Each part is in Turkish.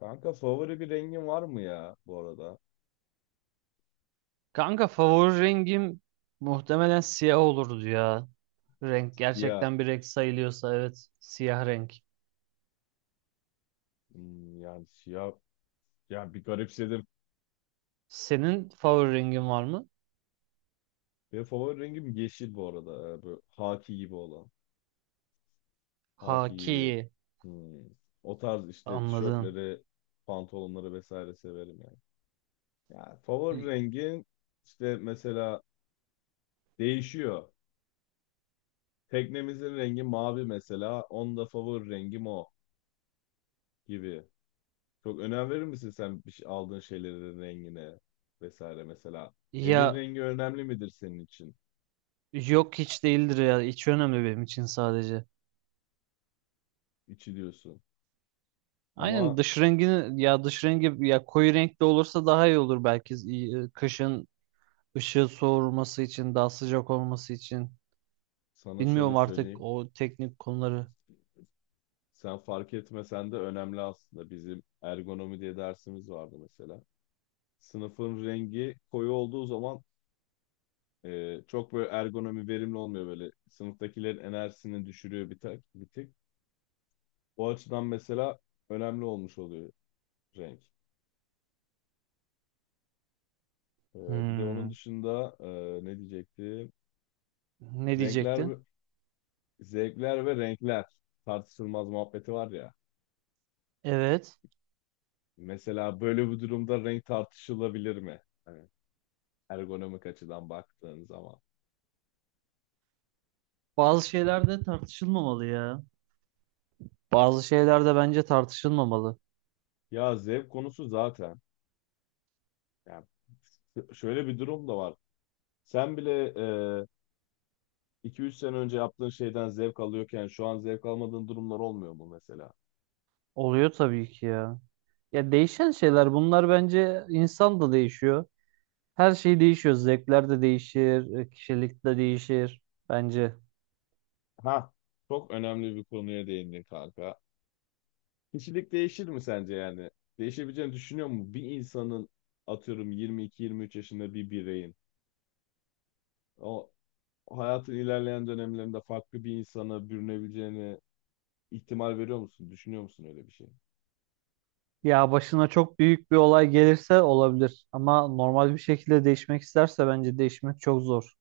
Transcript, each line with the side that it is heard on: left: Kanka, favori bir rengin var mı ya bu arada?
right: Kanka favori rengim muhtemelen siyah olurdu ya. Renk
left: Siyah.
right: gerçekten bir renk sayılıyorsa evet siyah renk.
left: Yani siyah. Yani bir garipsedim.
right: Senin favori rengin var mı?
left: Benim favori rengim yeşil bu arada. Böyle haki gibi olan. Haki
right: Haki
left: gibi. Hmm. O tarz işte
right: anladın.
left: tişörtleri, pantolonları vesaire severim yani. Yani favori rengin işte mesela değişiyor. Teknemizin rengi mavi mesela. Onun da favori rengim o gibi. Çok önem verir misin sen aldığın şeylerin rengine vesaire mesela? Evin
right: Ya
left: rengi önemli midir senin için?
right: yok, hiç değildir ya, hiç önemli benim için sadece.
left: İçi diyorsun.
right: Aynen
left: Ama
right: dış rengini, ya dış rengi ya, koyu renkli olursa daha iyi olur belki. İyi, kışın ışığı soğurması için, daha sıcak olması için.
left: sana şöyle
right: Bilmiyorum artık
left: söyleyeyim.
right: o teknik konuları.
left: Sen fark etmesen de önemli aslında. Bizim ergonomi diye dersimiz vardı mesela. Sınıfın rengi koyu olduğu zaman çok böyle ergonomi verimli olmuyor böyle. Sınıftakilerin enerjisini düşürüyor bir tek. O açıdan mesela önemli olmuş oluyor renk. E, Bir de onun
right: Hmm.
left: dışında ne diyecektim?
right: Ne
left: Renkler, ve-
right: diyecektin?
left: Zevkler ve renkler tartışılmaz muhabbeti var ya.
right: Evet.
left: Mesela böyle bir durumda renk tartışılabilir mi? Hani ergonomik açıdan baktığın zaman.
right: Bazı şeyler de tartışılmamalı ya. Bazı şeyler de bence tartışılmamalı.
left: Ya zevk konusu zaten. Yani şöyle bir durum da var. Sen bile 2 3 sene önce yaptığın şeyden zevk alıyorken şu an zevk almadığın durumlar olmuyor mu mesela?
right: Oluyor tabii ki ya. Ya değişen şeyler bunlar, bence insan da değişiyor. Her şey değişiyor. Zevkler de değişir, kişilik de değişir bence.
left: Ha, çok önemli bir konuya değindin kanka. Kişilik değişir mi sence yani? Değişebileceğini düşünüyor mu? Bir insanın, atıyorum, 22-23 yaşında bir bireyin, o hayatın ilerleyen dönemlerinde farklı bir insana bürünebileceğine ihtimal veriyor musun? Düşünüyor musun öyle bir şey?
right: Ya başına çok büyük bir olay gelirse olabilir, ama normal bir şekilde değişmek isterse bence değişmek çok zor.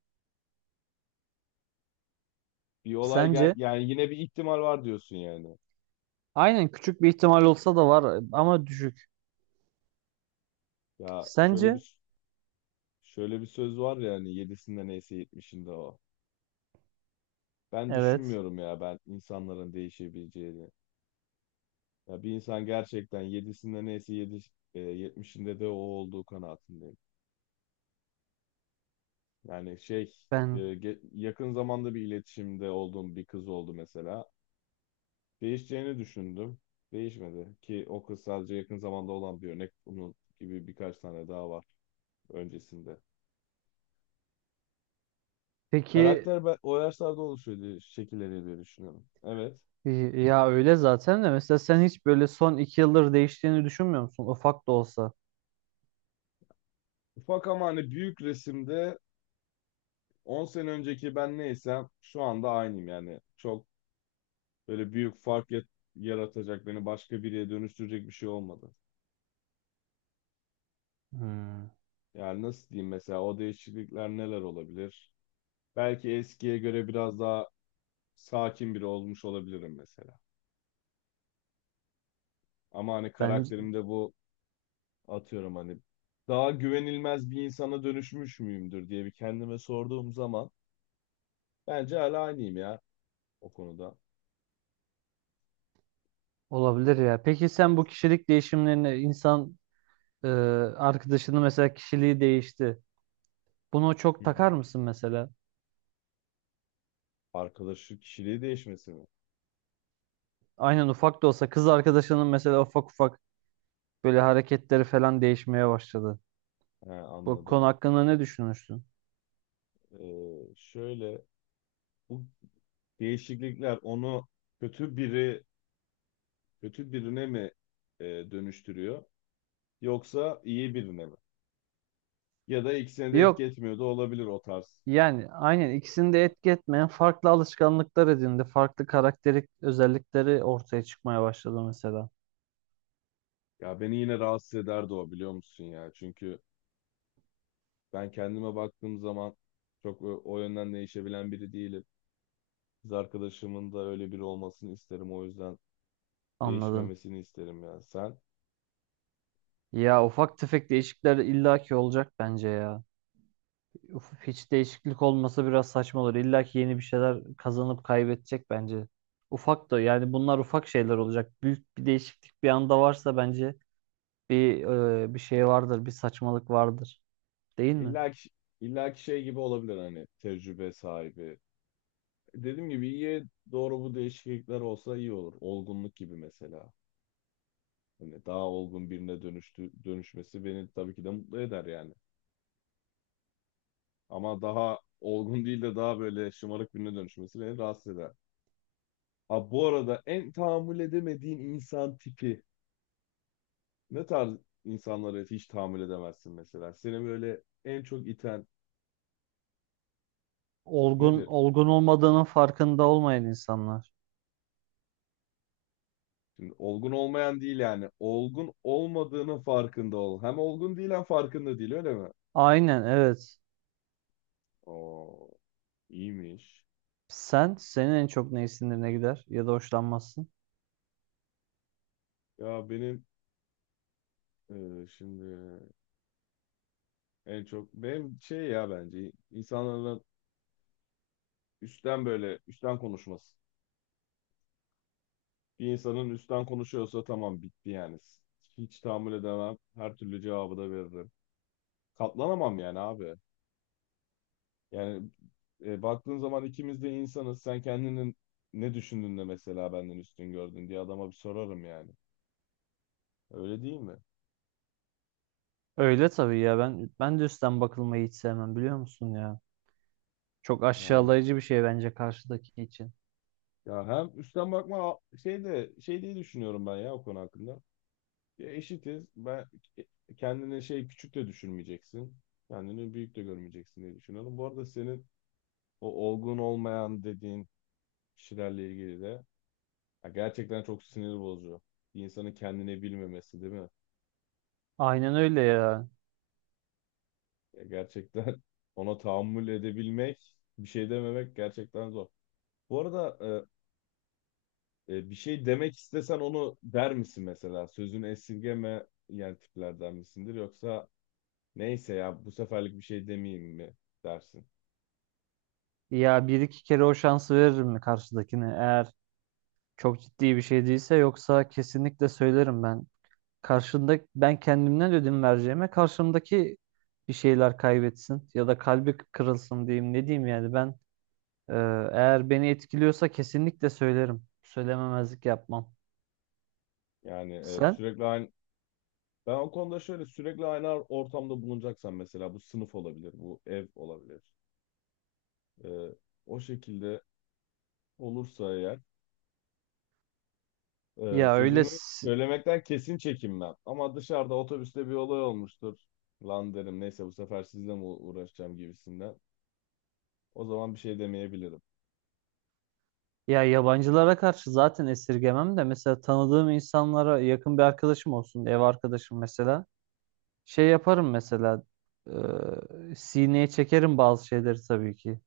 left: Bir olay
right: Sence?
left: gel, yani yine bir ihtimal var diyorsun yani.
right: Aynen, küçük bir ihtimal olsa da var ama düşük.
left: Ya
right: Sence?
left: şöyle bir Şöyle bir söz var ya, hani yedisinde neyse yetmişinde o. Ben
right: Evet.
left: düşünmüyorum ya, ben insanların değişebileceğini. Ya bir insan gerçekten yedisinde neyse yedi, yetmişinde de o olduğu kanaatindeyim. Yani şey e,
right: Ben.
left: ge- yakın zamanda bir iletişimde olduğum bir kız oldu mesela. Değişeceğini düşündüm. Değişmedi ki. O kız sadece yakın zamanda olan bir örnek. Bunun gibi birkaç tane daha var öncesinde.
right: Peki.
left: Karakter, ben o yaşlarda oluşuyor diye, şekilleniyor diye düşünüyorum. Evet.
right: Ya öyle zaten de, mesela sen hiç böyle son iki yıldır değiştiğini düşünmüyor musun? Ufak da olsa.
left: Ufak ama hani büyük resimde 10 sene önceki ben neysem şu anda aynıyım yani. Çok böyle büyük yaratacak, beni başka biriye dönüştürecek bir şey olmadı.
right: Hmm,
left: Yani nasıl diyeyim, mesela o değişiklikler neler olabilir? Belki eskiye göre biraz daha sakin biri olmuş olabilirim mesela. Ama hani
right: bence
left: karakterimde bu, atıyorum hani, daha güvenilmez bir insana dönüşmüş müyümdür diye bir kendime sorduğum zaman bence hala aynıyım ya o konuda.
right: olabilir ya. Peki sen bu kişilik değişimlerine, insan e, arkadaşının mesela kişiliği değişti. Bunu
left: Hı
right: çok
left: hı.
right: takar mısın mesela?
left: Arkadaşlık kişiliği değişmesi mi?
right: Aynen, ufak da olsa kız arkadaşının mesela, ufak ufak böyle hareketleri falan değişmeye başladı.
left: He,
right: Bu konu
left: anladım.
right: hakkında ne düşünürsün?
left: Şöyle, bu değişiklikler onu kötü biri kötü birine mi dönüştürüyor, yoksa iyi birine mi? Ya da ikisine de etki
right: Yok.
left: etmiyor da olabilir o tarz.
right: Yani aynen ikisini de etki etmeyen farklı alışkanlıklar edindi. Farklı karakterik özellikleri ortaya çıkmaya başladı mesela.
left: Ya beni yine rahatsız ederdi o, biliyor musun ya? Çünkü ben kendime baktığım zaman çok o yönden değişebilen biri değilim. Kız arkadaşımın da öyle biri olmasını isterim. O yüzden
right: Anladım.
left: değişmemesini isterim ya. Sen.
right: Ya ufak tefek değişiklikler illaki olacak bence ya. Uf, hiç değişiklik olmasa biraz saçma olur. illaki yeni bir şeyler kazanıp kaybedecek bence. Ufak da, yani bunlar ufak şeyler olacak. Büyük bir değişiklik bir anda varsa bence bir bir şey vardır, bir saçmalık vardır. Değil mi?
left: illa ki, illa ki şey gibi olabilir, hani tecrübe sahibi. Dediğim gibi iyiye doğru bu değişiklikler olsa iyi olur. Olgunluk gibi mesela. Hani daha olgun birine dönüştü, dönüşmesi beni tabii ki de mutlu eder yani. Ama daha olgun değil de daha böyle şımarık birine dönüşmesi beni rahatsız eder. Abi bu arada en tahammül edemediğin insan tipi, ne tarz insanları hiç tahammül edemezsin mesela? Seni böyle en çok iten
right: Olgun,
left: nedir?
right: olgun olmadığının farkında olmayan insanlar.
left: Şimdi olgun olmayan değil yani. Olgun olmadığının farkında ol. Hem olgun değil hem farkında değil, öyle mi?
right: Aynen, evet.
left: Oo, iyiymiş.
right: Sen, senin en çok ne sinirine gider ya da hoşlanmazsın?
left: Ya benim e, şimdi En çok benim bence insanların üstten, böyle üstten konuşması. Bir insanın üstten konuşuyorsa, tamam, bitti yani. Hiç tahammül edemem. Her türlü cevabı da veririm. Katlanamam yani abi. Yani baktığın zaman ikimiz de insanız. Sen kendini ne düşündün de mesela benden üstün gördün diye adama bir sorarım yani. Öyle değil mi?
right: Öyle tabii ya, ben de üstten bakılmayı hiç sevmem, biliyor musun ya? Çok
left: Yani
right: aşağılayıcı bir şey bence, karşıdaki için.
left: ya hem üstten bakma a- şey de şey diye düşünüyorum ben ya o konu hakkında. Ya eşitiz. Kendini küçük de düşürmeyeceksin. Kendini büyük de görmeyeceksin diye düşünüyorum. Bu arada senin o olgun olmayan dediğin kişilerle ilgili de, ya gerçekten çok sinir bozucu. Bir insanın kendini bilmemesi, değil mi?
right: Aynen öyle ya.
left: Ya gerçekten ona tahammül edebilmek, bir şey dememek gerçekten zor. Bu arada, bir şey demek istesen onu der misin mesela? Sözünü esirgeme yani tiplerden misindir, yoksa neyse ya bu seferlik bir şey demeyeyim mi dersin?
right: Ya bir iki kere o şansı veririm mi karşıdakine? Eğer çok ciddi bir şey değilse, yoksa kesinlikle söylerim ben. Karşında ben kendimden ödün vereceğime, karşımdaki bir şeyler kaybetsin ya da kalbi kırılsın diyeyim, ne diyeyim yani ben. Ee, Eğer beni etkiliyorsa kesinlikle söylerim. Söylememezlik yapmam.
left: Yani e,
right: Sen?
left: sürekli aynı Ben o konuda şöyle, sürekli aynı ortamda bulunacaksam mesela, bu sınıf olabilir, bu ev olabilir. E, O şekilde olursa eğer,
right: Ya öyle
left: sözümü
right: s-
left: söylemekten kesin çekinmem. Ama dışarıda otobüste bir olay olmuştur. Lan derim, neyse bu sefer, sizle mi uğraşacağım gibisinden. O zaman bir şey demeyebilirim.
right: ya yabancılara karşı zaten esirgemem de, mesela tanıdığım insanlara, yakın bir arkadaşım olsun, ev arkadaşım mesela. Şey yaparım mesela. Sineye çekerim bazı şeyleri tabii ki.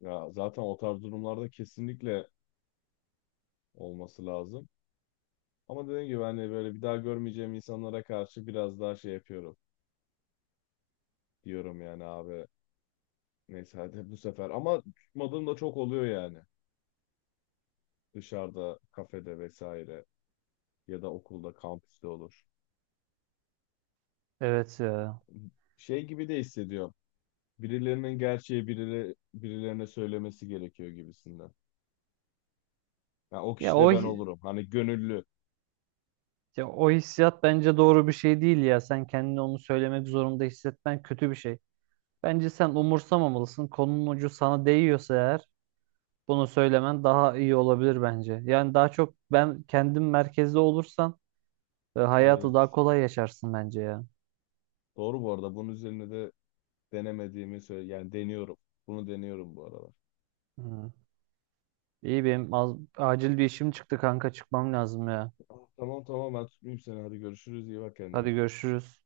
left: Ya zaten o tarz durumlarda kesinlikle olması lazım. Ama dediğim gibi hani böyle bir daha görmeyeceğim insanlara karşı biraz daha şey yapıyorum. Diyorum yani abi, neyse hadi bu sefer. Ama tutmadığım da çok oluyor yani. Dışarıda, kafede vesaire, ya da okulda, kampüste olur.
right: Evet ya.
left: Şey gibi de hissediyorum. Birilerinin gerçeği birilerine söylemesi gerekiyor gibisinden. Yani o
right: Ya
left: kişi de
right: o
left: ben
right: hi-
left: olurum. Hani gönüllü.
right: ya o hissiyat bence doğru bir şey değil ya. Sen kendini onu söylemek zorunda hissetmen kötü bir şey. Bence sen umursamamalısın. Konunun ucu sana değiyorsa eğer, bunu söylemen daha iyi olabilir bence. Yani daha çok ben kendim merkezde olursan, hayatı
left: Evet.
right: daha kolay yaşarsın bence ya.
left: Doğru bu arada. Bunun üzerine de denemediğimi söyle. Yani deniyorum. Bunu deniyorum bu aralar.
right: Hı. İyi, benim az- acil bir işim çıktı kanka, çıkmam lazım ya.
left: Ah, tamam tamam, ben tutmayayım seni. Hadi görüşürüz. İyi bak
right: Hadi
left: kendine.
right: görüşürüz.